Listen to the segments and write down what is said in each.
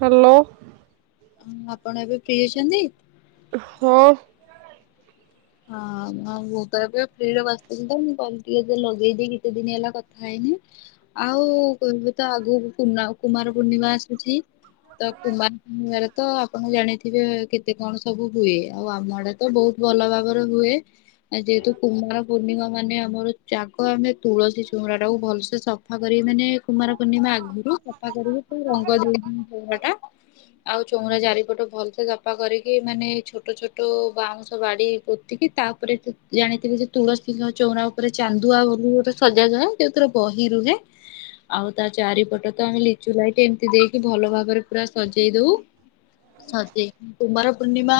Hello. ଆପଣ ଏବେ free ଅଛନ୍ତି? ହଁ। ହଁ ମୁଁ ତ ଏବେ ଫ୍ରିରେ ବସିଥିଲି ତ ମୁଁ କହିଲ ଟିକେ ଯେ ଲଗେଇଦି କିଛି ଦିନ ହେଲା କଥା ହେଇନି। ଆଉ କୁହନ୍ତୁ ତ ଆଗକୁ ପୂର୍ଣ୍ଣ କୁମାର ପୂର୍ଣ୍ଣିମା ଆସୁଚି ତ କୁମାର ପୁର୍ଣିମା ରେ ତ ଆପଣ ଜାଣିଥିବେ କେତେ କଣ ସବୁ ହୁଏ ଆଉ ଆମ ଆଡେ ତ ତ ବହୁତ ଭଲ ଭାବରେ ହୁଏ ଆ ଯେହେତୁ କୁମାର ପୂର୍ଣ୍ଣିମା ମାନେ ଆମର ଜାଗ ଆମେ ତୁଳସୀ ଚୋଉଁରା ଟାକୁ ଭଲସେ ସଫା କରି ମାନେ କୁମାର ପୁର୍ଣ୍ଣିମା ଆଗରୁ ସଫା କରିବି ତା ରଙ୍ଗ ଦେବି ଚୋଉଁରା ଟା ଆଉ ଚୋଉଁରା ଚାରିପଟ ଭଲସେ ସଫା କରିକି ମାନେ ଛୋଟ ଛୋଟ ବାଉଁଶ ବାଡି ପୋତିକି ତାପରେ ତୁ ଜାଣିଥିବୁ ଯେ ତୁଳସୀ ଚଉଁରା ଉପରେ ଚାନ୍ଦୁଆ ବୋଲି ଗୋଟେ ସଜାଯାଏ। ଏଥିରେ ବହି ରୁହେ। ଆଉ ତା ଚାରିପଟ ତ ଆମେ ଲିଚୁ ଲାଇଟି ଏମିତି ଦେଇକି ଭଲ ଭାବରେ ପୁରା ସଜେଇ ଦୋଉ। ସଜେଇ କୁମାର ପୂର୍ଣ୍ଣିମା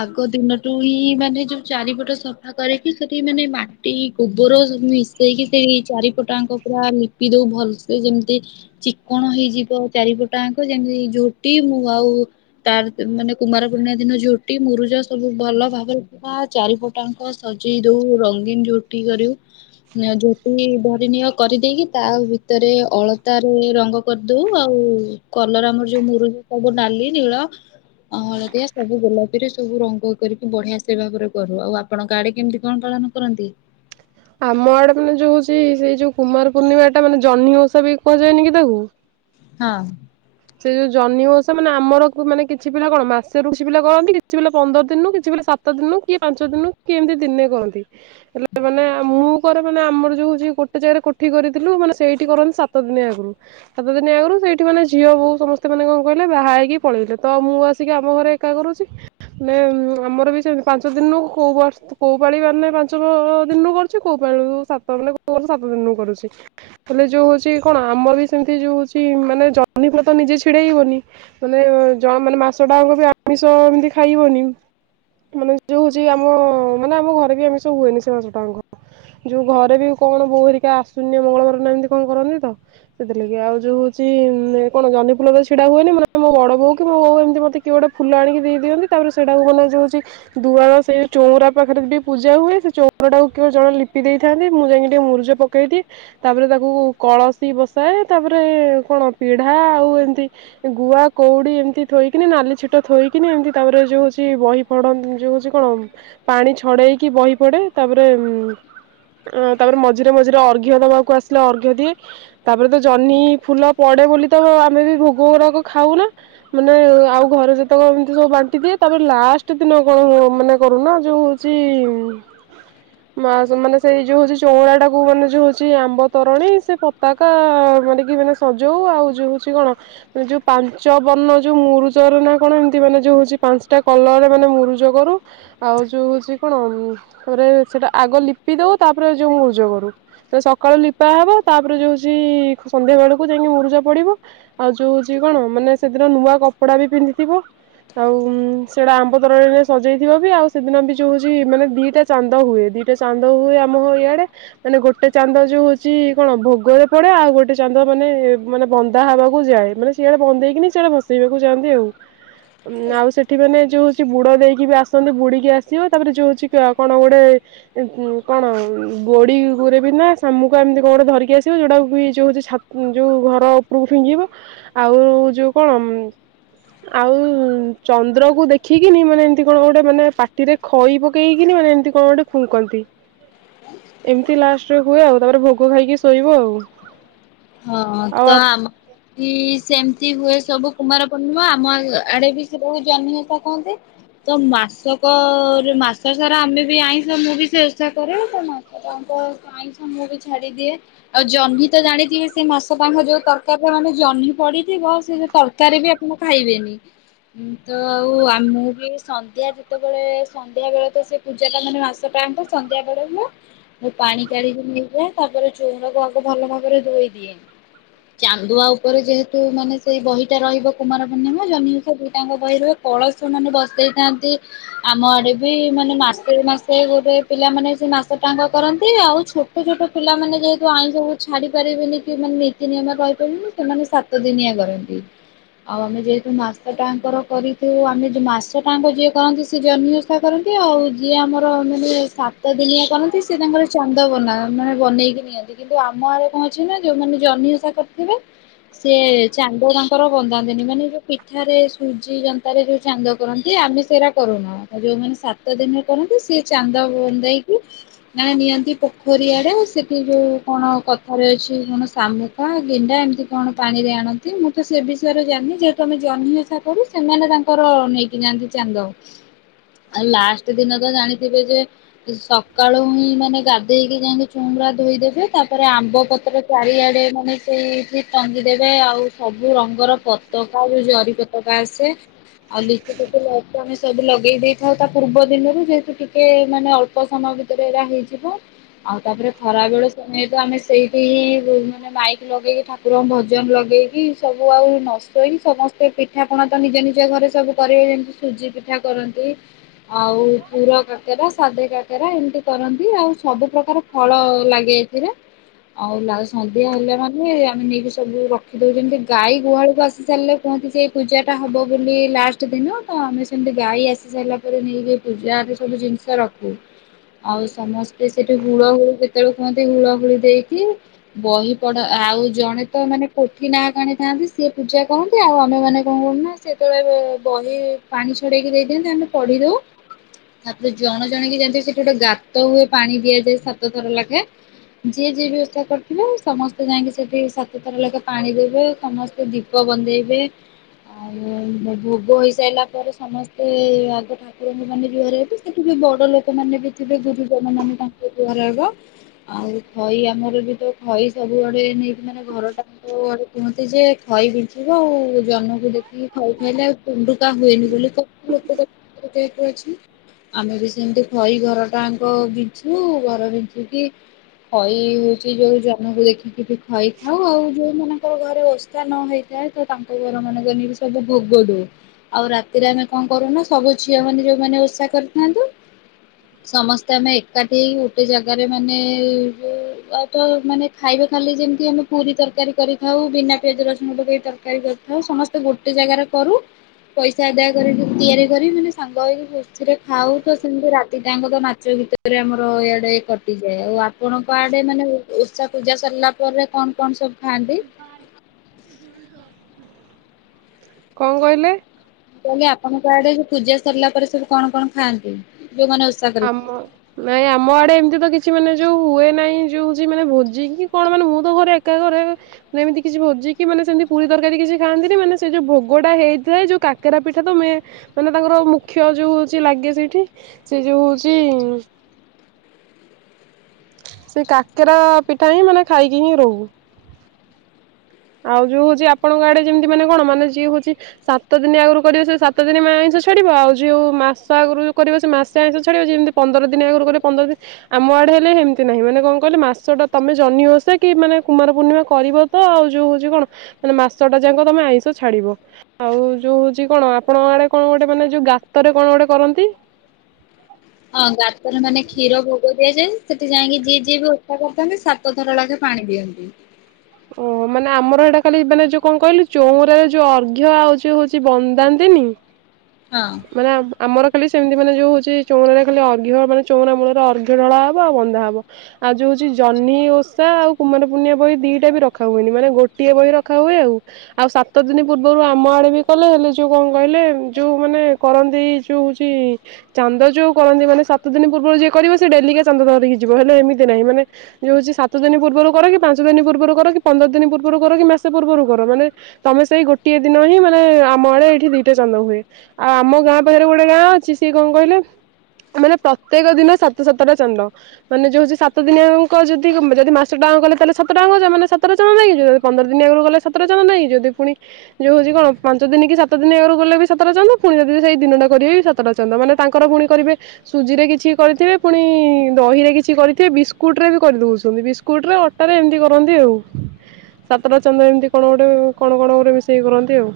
ଆଗ ଦିନଠୁ ହିଁ ମାନେ ଯୋଉ ଚାରିପଟ ସଫା କରିକି ସେଠି ମାନେ ମାଟି ଗୋବର ସବୁ ମିଶେଇକି ସେଇ ଚାରିପଟ ଆଙ୍କ ପୁରା ନିପି ଦୋଉ ଭଲସେ୍ ଯେମିତି ଚିକ୍କଣ ହେଇଯିବ ଚାରିପଟ ଆଙ୍କ ଯେମିତି ଝୋଟି ମୁଁ ଆଉ ତାର ତ ମାନେ କୁମାର ପୂନେଇଁ ଦିନ ଝୋଟି ମୁରୁଜ ସବୁ ଭଲ ଭାବରେ ଚ‌ଉଁରା ଚାରିପଟ ଆଙ୍କ ସଜେଇ ଦୋଉ ରଙ୍ଗୀନ ଝୋଟି କରୁ। ଆଁ ଝୋଟି ଧରିନିଅ କରିଦେଇକି ତା ଭିତରେ ଅଳତାରେ ରଙ୍ଗ କରିଦୋଉ ଆଉ କଲର ଆମର ଯୋଉ ମୁରୁଜ ସବୁ ନାଲି, ନୀଳ ଆଉ ହଳଦିଆ ସବୁ ଗୋଲାପୀରେ ସବୁ ରଙ୍ଗ କରିକି ବଢିଆ ସେ ଭାବରେ କରୁ ଆଉ ଆପଣଙ୍କ ଆଡେ କେମିତି କଣ ପାଳନ କରନ୍ତି? ଆମ ଆଡେ ମାନେ ଯୋଉ ସେଇ ସେଇ ଯୋଉ କୁମାର ପୂର୍ଣ୍ଣିମାଟା ମାନେ ଜହ୍ନି ଓଷା ବି କୁହାଯାନି କି ତାକୁ? ହଁ। ସେ ଯୋଉ ଜହ୍ନି ଓଷା ମାନେ ଆମର କୁ ମାନେ କିଛି ପିଲା କଣ ମାସରୁ କିଛି ପିଲା କରନ୍ତି, କିଛି ପିଲା ପନ୍ଦର ଦିନରୁ କିଛି ପିଲା ସା ତ ଦିନୁ କିଏ ପାଞ୍ଚ ଦିନୁ କି ଏମିତି ଦିନେ କରନ୍ତି। ହେଲେ ମାନେ ମୁଁ କରେ ମାନେ ଆମର ଯୋଉ ହୋଉଚି। ଗୋଟେ ଜାଗାରେ କୋଠି କରିଥିଲୁ ମାନେ ସେଇଠି କରନ୍ତି ସାତ ଦିନି ଆଗରୁ। ସାତ ଦିନ ଆଗରୁ ସେଇଠି ମାନେ ଝିଅ ବୋଉ ସମସ୍ତେ ମାନେ କଣ କହିଲେ ବାହା ହେଇକି ପଳେଇଲେ। ତ ମୁଁ ଆସିକି ଆମ ଘରେ ଏକା କରୁଚି। ନା ଆମର ବି ସେମ୍ ପାଞ୍ଚ ଦିନରୁ କୋଉ ବର୍ଷ କୋଉ ପାଳିି ମାନେ ପାଞ୍ଚ ଦିନରୁ କରୁ ଚି କୋଉ ପାଳିରୁ ସାତ ମାନେ କୋଉ ବର୍ଷ ସାତ ଦିନରୁ କରୁଚି। ହେଲେ ଯୋଉ ହୋଉଚି କଣ ଆମର ବି ସେମିତି ଯୋଉ ହୋଉଚି ମାନେ ଜହ୍ନି ଫୁଲ ତ ନିଜେ ଛିଡେଇବନି। ମାନେ ଯ ମାସଟାଆଙ୍କ ବି ଆମିଷ ଏମତି ଖାଇବନି ମାନେ ଯୋଉ ହୋଉଚି ଆମ ମାନେ ଆମ ଘରେ ବି ଆମିଷ ହୁଏନି ସେ ମାସଟାଙ୍କ। ଯୋଉ ଘରେ ବି କଣ ବୋଉ ହେରିକା ଆଶ୍ଵିନ୍ୟ ମଙ୍ଗଳବାର ନା ଏମିତି କଣ କରନ୍ତି ତ ସେଥିଲାଗି ଆଉ ଯୋଉ ହୋଉଚି ମାନେ କଣ ଜହ୍ନି ଫୁଲ ତ ଛିଡା ହୁଏନି ମାନେ ମୋ ବଡ ବୋଉ କି ମୋ ବୋଉ ଏମିତି ମତେ କିଏ ଗୋଟେ ଫୁଲ ଆଣିକି ଦେଇଦିଅନ୍ତି। ତାପରେ ସେଇଟାକୁ ଗଲେ ଯୋଉ ହୋଉଚି ଦୁଆର ସେ ଚଉଁରା ପାଖରେ ଟିକେ ପୂଜା ହୁଏ। ସେ ଚଉଁରା ଟାକୁ କିଏ ଜଣେ ଲିପି ଦେଇଥାନ୍ତି। ମୁଁ ଯାଇକି ଟିକେ ମୁରୁଜ ପ କେଇଦିଏ ତାପରେ ତାକୁ କଳସୀ ବସାଏ ତାପରେ କଣ ପିଢା ଆଉ ଏମତି ଗୁଆ, କୋଉଡି ଏମିତି ଥୋଇକି ନାଲି ଛିଟ ଥୋଇକିନି ଏମିତି ତାପରେ ଯୋଉ ହୋଉଚି ବହି ପଢନ୍ତ ଯୋଉ ହୋଉଚି କଣ ପାଣି ଛଡେଇକି ବହି ପଢେ ତାପରେ ଅଆ ତାପରେ ମଝିରେ ମଝିରେ ଅର୍ଘ୍ୟ ଦବାକୁ ଆସିଲେ ଅର୍ଘ୍ୟ ଦିଏ ତାପରେ ତ ଜହ୍ନି ଫୁଲ ପଡେ ବୋଲି ତ ଆମେ ବି ଭୋଗଗୁରାକ ଖାଉନା। ମାନେ ଆଉ ଘରେ ଯେତେକ ଏମିତି ସବୁ ବାଣ୍ଟି ଦିଏ। ତାପରେ ଲାଷ୍ଟ ଦିନ କଣ ହୁଅ ମାନେ କରୁନା ଯୋଉ ହୋଉ ଚି ହ ମା ସମାନେ ସେଇ ଯୋଉ ହୋଉଚି ଚଉଁରାଟାକୁ ମାନେ ଯୋଉ ହୋଉଚି ଆମ୍ବ ତ୍ବରଣୀ ସେ ପତାକା ମାରିକି ମାନେ ସଜ ହୋଉ ଆଉ ଯୋଉ ହୋଉଚି କଣ ଯୋଉ ପାଞ୍ଚ ବର୍ଣ୍ଣ ଯୋଉ ମୁରୁଜର ନା କଣ ଏମିତି ମାନେ ଯୋଉ ହୋଉଚି ପାଞ୍ଚଟା କଲରରେ ମାନେ ମୁରୁଜୁ କରୁ। ଆଉ ଯୋଉ ହୋଉଚି କଣ ତାପରେ ସେଟା ଆଗ ଲିପି ଦୋଉ ତାପରେ ଯୋଉ ମୁର୍ଜ କରୁ। ତ ସକାଳୁ ଲିପା ହବ ତାପରେ ଯୋଉ ହୋଉଚି ସନ୍ଧ୍ୟା ବେଳୁ କୁ ଯାଇଁକି ମୁରୁଜ ପଡିବ ଆଉ ଯୋଉ ହୋଉଚି କଣ ମାନେ ସେଦିନ ନୂଆ କପଡା ବି ପିନ୍ଧିଥିବ। ଆଉ ସେଇଟା ଆମ୍ବ ତ୍ବରଣିରେ ସଜେଇ ଥିବ ବି ଆଉ ସେଦିନ ବି ଯୋଉ ହୋଉଚି ମାନେ ଦିଇଟା ଚାନ୍ଦ ହୁଏ ଦିଟା ଚାନ୍ଦ ହୁଏ ଆମ ଇଆଡେ। ମାନେ ଗୋଟେ ଚାନ୍ଦ ଯୋଉ ହଉଛି କଣ ଭୋଗରେ ପଡେ ଆଉ ଗୋଟେ ଚାନ୍ଦ ମାନେ ମାନେ ବନ୍ଦା ହବାକୁ ଯାଏ ମାନେ ସିଆଡେ ବନ୍ଦେଇକିନି ସିଆଡେ ଭସେଇବାକୁ ଯାଆନ୍ତି ଆଉ। ଉଁ ଆଉ ସେଠି ମାନେ ଯୋଉ ହଉଛି ବୁଡ ଦେଇକି ବି ଆସନ୍ତି ବୁଡିକି ଆସିବ ତାପରେ ଯୋଉ ହଉଛି କା କଣ ଗୋଟେ ଉଁ-ଉଁ କଣ ଗୋଡିଗୁରେ ବି ନା ଶାମୁକା ଏମିତି କଣ ଗୋଟେ ଧରିକି ଆସିବେ ଯୋଉଟାକୁ କି ଯୋଉ ହଉଛି ଛା ଯୋଉ ଘର ଉପରକୁ ଫିଙ୍ଗିବ ଆଉ ଯୋଉ କଣ ଆଉ ଚନ୍ଦ୍ରକୁ ଦେଖିକିନି ମାନେ ଏମିତି କଣ ଗୋଟେ ମାନେ ପାଟିରେ ଖଇ ପକେଇକିନି ମାନେ ଏମିତି କଣ ଗୋଟେ ଫୁଙ୍କନ୍ତି। ଏମିତି ଲାଷ୍ଟକୁ ହୁଏ ଆଉ, ତାପରେ ଭୋଗ ଖାଇକି ଶୋଇବ ଆଉ। ହଁ-ହଁ ଆଉ ତ ଆପ ଆମ୍ କି-ଇ-ଇ ସେମିତି ହୁଏ ସବୁ କୁମାର ପୂର୍ଣ୍ଣିମା ଆମ ଆ ଆଡେ ବି ସେ ବହୁତ ଜହ୍ନିଓଷା କହନ୍ତି। ତ ମାସକର ମାସ ସାରା ଆମେ ବି ଆଇଁଷ ମୁଁ ବି ସେ ଓଷା କରେ ତ ମାସ୍ ତାଙ୍କ [inaudible] ଆଇଁଷ ମୁଁ ବି ଛାଡିଦିଏ ଆଉ ଜହ୍ନି ତ ଜାଣିଥିବେ ସେ ମାସଟାଯାଙ୍କ ଯୋଉ ତରକାରୀରେ ମାନେ ଜହ୍ନି ପଡିଥିବ ସେ ଯୋଉ ତରକାରୀ ବି ଆପଣ ଖାଇବେନି। ହୁଁ ତ ଆଉ ଆମେ ବି ସନ୍ଧ୍ୟା ଯେତେବେଳେ ସନ୍ଧ୍ୟା ବେଳେ ତ ସେ ପୂଜାଟା ମାନେ ମାସଟାଯାଙ୍କ ସନ୍ଧ୍ୟା [unintelligible] ମୁଁ ପାଣି କାଢିକି ନେଇଯାଏ ତାପରେ ଚଉରାକୁ ଆଗ ଭଲ ଭାବରେ ଧୋଇ ଦିଏ। ଚାନ୍ଦୁଆ ଉପରେ ଯେହେତୁ ମାନେ ସେଇ ବହିଟା ରହିବ କୁମାର ପୂର୍ଣ୍ଣିମା ଜହ୍ନି ଓଷା ଦିଟାଯାଙ୍କ ବହି ରହି କଳସ ମାନେ ବସେଇଥାନ୍ତି। ଆମ ଆଡେ ବି ମାନେ ମାସେ ମାସେ ଗୋଟେ ପିଲାମାନେ ସେ ମାସଟାଯାଙ୍କ କରନ୍ତି ଆଉ ଛୋ ଛୋଟ ଛୋଟ ପିଲାମାନେ ଯେହେତୁ ଆଇଁଷକୁ ଛାଡି ପାରିବେନି ଯୋଉମାନେ ନୀତି ନିୟମରେ ରହିପାରନ୍ତିନି ସେମାନେ ସାତ ଦିନିଆ କରନ୍ତି। ଆଉ ଆମେ ଯେହେତୁ ମାସଟାଯାଙ୍କର କରିଥାଉ ଆମେ ଯୋଉ ମାସଟାଯାଙ୍କ ଯିଏ କରନ୍ତି ସେ ଜହ୍ନି ଓଷ୍ ଓଷା କରନ୍ତି ଆଉ ଯିଏ ଆମର ମାନେ ସାତ ଦିନିଆ କରନ୍ତି ସେ ତାଙ୍କର ଚାନ୍ଦ ବନା ମାନେ ବନେଇକି ନିଅନ୍ତି। କିନ୍ତୁ ଆମ ଆଡେ କଣ ଅଛି ନା ଯୋଉମାନେ ଜହ୍ନି ଓଷା କରିଥିବେ ସେ ଚାନ୍ଦ ତାଙ୍କର ବନ୍ଦାନ୍ତିନି ମାନେ ଯୋଉ ପିଠାରେ ସୁଜି ଯନ୍ତାରେ ଯୋଉ ଚାନ୍ଦ କରନ୍ତି, ଆମେ ସେରା କରୁନା ଯୋଉମାନେ ସାତ ଦିନ କରନ୍ତି ସେ ଚାନ୍ଦ ବନ୍ଦେଇକି ମାନେ ନିଅନ୍ତି ପୋଖରୀଆଡେ ଆଉ ସେଠି ଯୋଉ କଣ କଥାରେ ଅଛି ଯୋଉ କଣ ଶାମୁକା ଗେଣ୍ଡା ଏମିତି କଣ ପାଣିରେ ଆଣନ୍ତି ମୁଁ ତ ସେ ବିଷୟରେ ଜାଣିନି ଯେହେତୁ ଆମେ ଜହ୍ନି ଓଷା କରି, ସେମାନେ ତାଙ୍କର ନେଇକି ଯାଆନ୍ତି ଚାନ୍ଦ। ଆଉ ଲାଷ୍ଟ୍ ଦିନ ତ ଜାଣିଥିବେ ଯେ ସକାଳୁ ହିଁ ମାନେ ଗାଧେଇକି ଯାଇଁକି ଚଉଁରା ଧୋଇଦେବେ ତାପରେ ଆମ୍ବ ପତ୍ର ଚାରିଆଡେ ମାନେ ସେଇଠି ଟାଙ୍ଗି ଦେବେ ଆଉ ସବୁ ରଙ୍ଗର ପତକା ଯୋଉ ଜରିପରି [unintelligible] ଆସେ। ଆଉ ଲିଚୁ ଫିଚୁ [unintelligible] ଆମେ ସବୁ ଲଗେଇ ଦେଇଥାଉ ତା ପୂର୍ବ ଦିନରୁ ଯେହେତୁ ଟିକେ ମାନେ ଅଳ୍ ଅଳ୍ପ ସମୟ ଭିତରେ ଏରା ହେଇଯିବ, ଆଉ ତାପରେ ଖରାବେଳ ସମୟ ତ ଆମେ ସେଇଠି ହିଁ ଯୋଉ ମାନେ ମାଇକ୍ ଲଗେଇକି ଠାକୁରଙ୍କ ଭଜନ ଲଗେଇକି ସବୁ ଆଉ ନ ଶୋଇ ସମସ୍ତ୍ ସେ ପିଠାପଣା ତ ନିଜ ନିଜ ଘରେ ସବୁ କରିବେ ଯେମତି ସୁଜି ପିଠା କରନ୍ତି ଆଉ ପୁର କାକରା ସାଧେ କାକ୍ କାକେରା ଏମିତି କରନ୍ତି ଆଉ ସବୁ ପ୍ରକାର ଫଳ ଲାଗେ ଏଥିରେ, ଆଉ ଲାଷ୍ ସଂଧ୍ୟା ହେଲା ମାନେ ଆମେ ନେଇକି ସବୁ ରଖିଦଉଛନ୍ତି ଗାଈ ଗୁହାଳକୁ ଆସି ସାରିଲେ କୁହନ୍ତି ଯେ ପୂଜାଟା ହବ ବୋଲି ଲାଷ୍ଟ ଦିନ, ତ ଆମେ ସେମିତି ଗାଈ ଆସି ସାରିଲା ପରେ ନେଇକି ପୂଜାର ସବୁ ଜିନିଷ ରଖ୍ [inaudible] ଆଉ ସମସ୍ତେ ସେଠି ହୁଳହୁଳି ଯେତେବେଳେ କୁହନ୍ତି ହୁଳହୁଳି ଦେଇକି ବହି ପଢା ଆଉ ଜଣେ ତ ମାନେ ପୋଥି ନାଁଆକୁ ଆଣିଥାନ୍ତି ସିଏ ପୂଜା କହନ୍ତି ଆଉ ଆମେ ମାନେ କଣ କରୁନା ସେ ଯେତେବେଳେ ବହି ପାଣି ଛଡେଇକି ଦେଇଦିଅନ୍ତ ଆମେ ପଢି ଦଉ। ତାପରେ ଜଣ ଜଣ କି ଜେନ୍ତି ସେଠି ଗୋଟେ ଗାତ ହୁଏ ପାଣି ଦିଆଯାଏ ସାତ ଥର ଲାଖେ ଯିଏ ଯିଏ ଓଷା କର ସମସ୍ତେ ଯାଇକି ସେଠି ସାତଥର ଲାଖେ ପାଣି ଦେବେ ସମସ୍ତେ ଦୀପ ବନ୍ଦେଇବେ। ଆଉ ଭୋଗ ହେଇସାରିଲା ପରେ ସମସ୍ତେ ଆଗ ଠା ଠାକୁର ଙ୍କୁ ମାନେ ଜୁହାର ହେବି। ସେଠି ବି ବଡ଼ ଲୋକ ମାନେ ବି ଥିବେ ଗୁରୁଜନ ମାନେ ତାଙ୍କୁ ଜୁହାର ହବ। ଆଉ ଖଇ ଆମର ବି ତ ଖଇ ସବୁଆଡେ ନେଇକି ମାନେ ଘର ଟା ଯାଙ୍କ କୁହନ୍ତି ଯେ ଖଇ ବିଞ୍ଚିବ। ଆଉ ଜହ୍ନ କୁ ଦେଖିକି ଖଇ ଖାଇଲେ ଆଉ ତୁଣ୍ଡୁକା ହୁଏନି ବୋଲି କ [unintelligible] ଆମେ ବି ସେମତି ଖଇ ଘର ଟାଙ୍କ ବିଞ୍ଚୁ ଘର ବିଞ୍ଚିକିି ଖଇ ହଉଚି ଯୋଉ ଜା ଜହ୍ନ କୁ ଦେଖିକି ବି ଖଇ ଖାଉ। ଆଉ ଯୋଉମାନଙ୍କର ଘରେ ଓଷା ନ ହେଇଥାଏ ତ ତାଙ୍କ ତାଙ୍କରି ଘର ମାନଙ୍କରେ ନେଇକି ସବୁ ଭୋଗ ଦଉ। ଆଉ ରାତିରେ ଆମେ କଣ କରୁନା ଝି ଝିଅମାନେ ଯୋଉମାନେ ଓଷା କରିଥାନ୍ତୁ ସମସ୍ତେ ଆମେ ଏକାଠି ହେଇ ଗୋଟେ ଜାଗାରେ ମାନେ ଯୋଉ ଆଉ ତ ମାନେ ଖାଇବା ଖାଲି ଯେମିତି ଆମେ ପୁରୀ ତରକାରୀ କରି ଖାଉ। ବିନା ପିଆଜ ରସୁଣ ପକେଇ ତରକାରୀ କରୁ ଖାଉ। ସମସ୍ତେ ଗୋଟେ ଜାଗାରେ କରୁ। ପଇସା ଆଦାୟ କରିକି ତିଆରି କରି ମାନେ ସାଙ୍ଗ ହୋଇକି ଖୁସିରେ ଖାଉ। ତ ସେମିତି ରାତି ଟାଇମ୍ ନାଚ ଗୀତରେ ଆମର ଇଆଡେ କଟିଯାଏ। ଆଉ ଆପଣଙ୍କ ଆଡେ ମାନେ ଓଷା ପୂଜା ସରିଲା ପରେ କଣ କଣ ସବୁ ଖାଆନ୍ତି? କଣ କହିଲେ? ମୁଁ କହିଲି ଆପଣଙ୍କ ଆଡେ ପୂଜା ସରିଲା ପରେ ସବୁ କଣ କଣ ଖାଆନ୍ତି? ଯୋଉମାନେ ଓଷା ଆମ କରିଥାନ୍ତି? ନାଇଁ ଆମ ଆଡେ ଏମତି ତ କିଛି ମାନେ ଯୋଉ ହୁଏ ନାହିଁ ଯୋଉ ହଉଚି ମାନେ ଭୋଜିି କି କଣ ମାନେ ମୁଁ ତ ଘରେ ଏକା କରେ। ଏମିତି କିଛି ଭୋଜିିକି ମାନେ ସେମିତି ପୁରୀ ତରକାରୀ କିଛି ଖାଆନ୍ତିନି। ମାନେ ସେ ଯୋଉ ଭୋଗଟା ହେଇଥାଏ ଯୋଉ କାକେରା ପିଠା ତ ମେ ମାନେ ତାଙ୍କର ମୁଖ୍ୟ ଯୋଉ ହଉଚି ଲାଗେ ସେଇଠି। ସେ ଯୋଉ ହଉଚି ସେ କାକେରା ପିଠା ହିଁ ମାନେ ଖାଇକି ହିଁ ରହୁ। ଆଉ ଯୋଉ ହଉଚି ଆପଣଙ୍କ ଆଡେ ଯେମିତି ମାନେ କଣ ମାନେ ଯିଏ ହଉଚି ସାତ ଦିନି ଆଗରୁ କରିବ ସେ ସାତ ଦିନି ଆଇଁଷ ଛାଡିବ। ଆଉ ଯୋଉ ମାସ ଆଗରୁ ଯଉ କରିବ ସେ ମାସେ ଆଇଁଷ ଛାଡିବ। ଯେମିତି ପନ୍ଦର ଦିନ ଆଗରୁ କରିବ ପନ୍ଦର ଦିନି ଆମ ଆଡେ ହେଲେ ହେମିତି ନାହିଁ। ମାନେ କଣ କହିଲେ ମାସଟା ତମେ ଜହ୍ନି ଓଷା କି ମାନେ କୁମାର ପୂର୍ଣ୍ଣିମା କରିବ ତ ଆଉ ଯୋଉ ହଉଚି କଣ ମାନେ ମାସ ଟା ଯାଙ୍କ ତମେ ଆଇଁଷ ଛାଡିବ। ଆଉ ଯୋଉ ହଉଚି କଣ ଆପଣଙ୍କ ଆଡେ କଣ ଗୋଟେ ମାନେ ଯୋଉ ଗାତରେ କଣ ଗୋଟେ କରନ୍ତି? ହଁ ଗାତରେ ମାନେ କ୍ଷୀର ଭୋଗ ଦିଆଯାଏ। ସେଠି ଯାଇକି ଯିଏ ଯିଏ ବି ଓଷା କରିଥାନ୍ତି ସା ସାତ ଥର ଲାଖେ ପାଣି ଦିଅନ୍ତି। ଓହୋ। ମାନେ ଆମର ହେଇଟା ଖାଲି ମାନେ ଯୋଉ କଣ କହିଲୁ ଚଉରାରେ ଯୋଉ ଅର୍ଘ ଆଉ ଯୋଉ ହଉଚି ବନ୍ଦାନ୍ତିନି ହଁ। ମାନେ ଆମ୍ ଆମର ଖାଲି ସେମିତି ମାନେ ଯୋଉ ହଉଚି ଚଉରା ରେ ଖାଲି ଅର୍ଘ ମାନେ ଚଉରା ମୂଳରେ ଅର୍ଘ ଢଳା ହବ ଆଉ ବନ୍ଦା ହବ। ଆଉ ଯୋଉ ହଉଚି ଜହ୍ନି ଓଷା ଆଉ କୁମାର ପୁର୍ଣିମା ବହି ଦିଟା ବି ରଖା ହୁଏନି ମାନେ ଗୋଟିଏ ବହି ରଖା ହୁଏ ଆଉ। ଆଉ ସାତ ଦିନ ପୂର୍ବରୁ ଆମ ଆଡେ ବି କଲେ ହେଲେ ଯୋଉ କଣ କହିଲେ ଯୋଉ ମାନେ କରନ୍ତି ଯୋଉ ହଉଚି ଚାନ୍ଦ ଯୋଉ କରନ୍ତି, ମାନେ ସାତ ଦିନ ପୂର୍ବରୁ ଯିଏ କରିବ ସେ ଡେଲି କା ଚାନ୍ଦ ଧରିିକି ଯିବ। ହେଲେ ଏମିତି ନାହିଁ। ମାନେ ଯଉ ହଉଚି ସାତ ଦିନ ପୂର୍ବରୁ କର କି ପାଞ୍ଚ ଦିନ ପୂର୍ବରୁ କର କି ପନ୍ଦର ଦିନ ପୂର୍ବରୁ କର କି ମାସେ ପୂର୍ବରୁ କର ମାନେ ତମେ ସେଇ ଗୋଟିଏ ଦିନ ହିଁ ମାନେ ଆମ ଆଡେ ଏଇଠି ଦିଟା ଚାନ୍ଦ ହୁଏ। ଆଉ ଆମ ଗାଁ ପାଖରେ ଗୋଟେ ଗାଁ ଅଛି ସିଏ କଣ କହିଲେ ତ ମାନେ ପ୍ରତ୍ୟେକ ଦିନ ସାତ ସାତଟା ଚାନ୍ଦ। ମାନେ ଯୋଉ ହୋଉଚି ସାତ ଦିନିଆଙ୍କ ଯଦି କ ଯଦି ମାସ ଟାଙ୍କ କଲେ ତାହେଲେ ସାତ ଟା [unintelligible] ମାନେ ସାତଟା ଚାନ୍ଦ ନେଇକିଯିବେ। ପନ୍ଦର ଦିନ ଆଗରୁ ଗଲେ ସାତଟା ଚାନ୍ଦ ନେଇକି ଯିବୁ। ଯଦି ପୁଣି ଯୋଉ ହଉଛି କଣ ପାଞ୍ଚ ଦିନ କି ସାତ ଦିନ ଆଗରୁ ଗଲେ ବି ସେ ସାତଟା ଚାନ୍ଦ ପୁଣି ଯଦି ସେଇ ଦିନଟା କରିବେ ସାତଟା ଚାନ୍ଦ ମାନେ ତାଙ୍କର ପୁଣି କରିବେ ସୁଜିରେ କିଛି କରିଥିବେ ପୁଣି ଦହିରେ କିଛି କରିଥିବେ ବିସ୍କୁଟ ରେ ବି କରିଦଉଛନ୍ତି ବିସ କୁଟରେ ଅଟାରେ ଏମିତି କରନ୍ତି ଆଉ। ସାତଟା ଚାନ୍ଦ ଏମିତି କଣ ଗୋଟେ କଣ କଣ ଗୋଟେ ମିଷେଇକି କରନ୍ତି ଆଉ।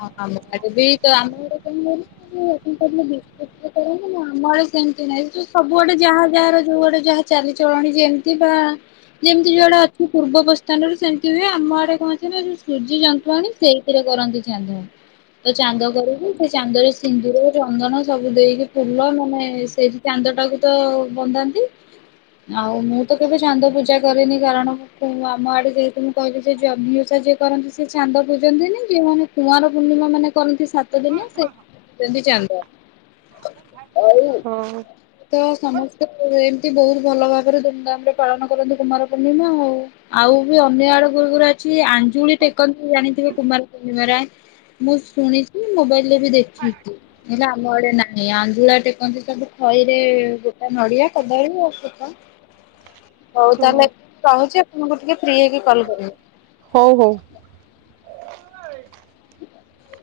ହଁ ଆମ ଆଡେ ବି ତ ଆମ ଆଡେ [unintelligible] [unintelligible] ନା ଆମର ସେମିତି ନାହିଁଯୋଉ ସବୁ ଆଡେ ଯାହା ଯାହାର ଯୋଉ ଆଡେ ଯାହା ଚାଲିଚଳଣି ଯେମିତି ବା ଯେମିତି ଯୋଉଆଡେ ଅଛି ପୂର୍ବ ପ୍ରସ୍ଥାନରେ ସେମିତି ହୁଏ ଆମ ଆଡେ କଣ ଅଛିନା ସୁଜି ଯନ୍ତୁଆଣି ସେଇଥିରେ କରନ୍ତି। ଚାନ୍ଦୁ। ତ ଚାନ୍ଦ କରିକି ସେ ଚାନ୍ଦରେ ସିନ୍ଦୁର ଚନ୍ଦନ ସବୁ ଦେଇକି ଫୁଲ ମାନେ ସେଇ ଚାନ୍ଦ ଟାକୁ ତ ବନ୍ଦାନ୍ତି। ଆଉ ମୁଁ ତ କେବେ ଚାନ୍ଦ ପୂଜା କରିନି କାରଣ ଆମ ଆଡେ ଯେହେତୁ ମୁଁ କହିଲେ ସେଇ ଯନହିଁଓଷା ଯିଏ କରନ୍ତି ସିଏ ଚାନ୍ଦ ପୂଜନ୍ତିନିକି ମୁଁ କଇନି କୁଆଁର ପୂର୍ଣ୍ଣିମା ମାନେ କରନ୍ତି। ସା ଆଉ [inaudible] ହଁ। ତ ସମସ୍ତେ ଏମତି ବହୁତ ଭଲ ଭାବରେ ଧୁମଧାମ ରେ ପାଳନ କରନ୍ତି କୁମାର ପୂର୍ଣ୍ଣିମା ଆଉ। ଆଉ ବି ଅନ୍ୟ ଆଡେ ଗୁରୁ ଗରା ଅଛି ଆଞ୍ଜୁଳି ଟେକନ୍ତି ଜାଣିଥିବେ କୁମାର ପୂର୍ଣ୍ଣିମାରେ ଆଁଏ। ମୁଁ ଶୁଣିଛି ମୋବାଇଲରେ ବି ଦେଖିଛି। ହେଲେ ଆମ ଆଡେ ନାହିଁ। ଆଞୁଳା ଟେକନ୍ତି ସବୁ ଖଇରେ ଗୋଟା ନଡିଆ କଦଳୀ ଆଉ ଫୁଲ। ହଉ ତାହେଲେ ହଁ ରହୁଛି ଆପଣଙ୍କୁ ଟିକେ ଫ୍ରି ହେଇକି କଲ କରିବି। ହଉ ହଉ। ହ [inaudible]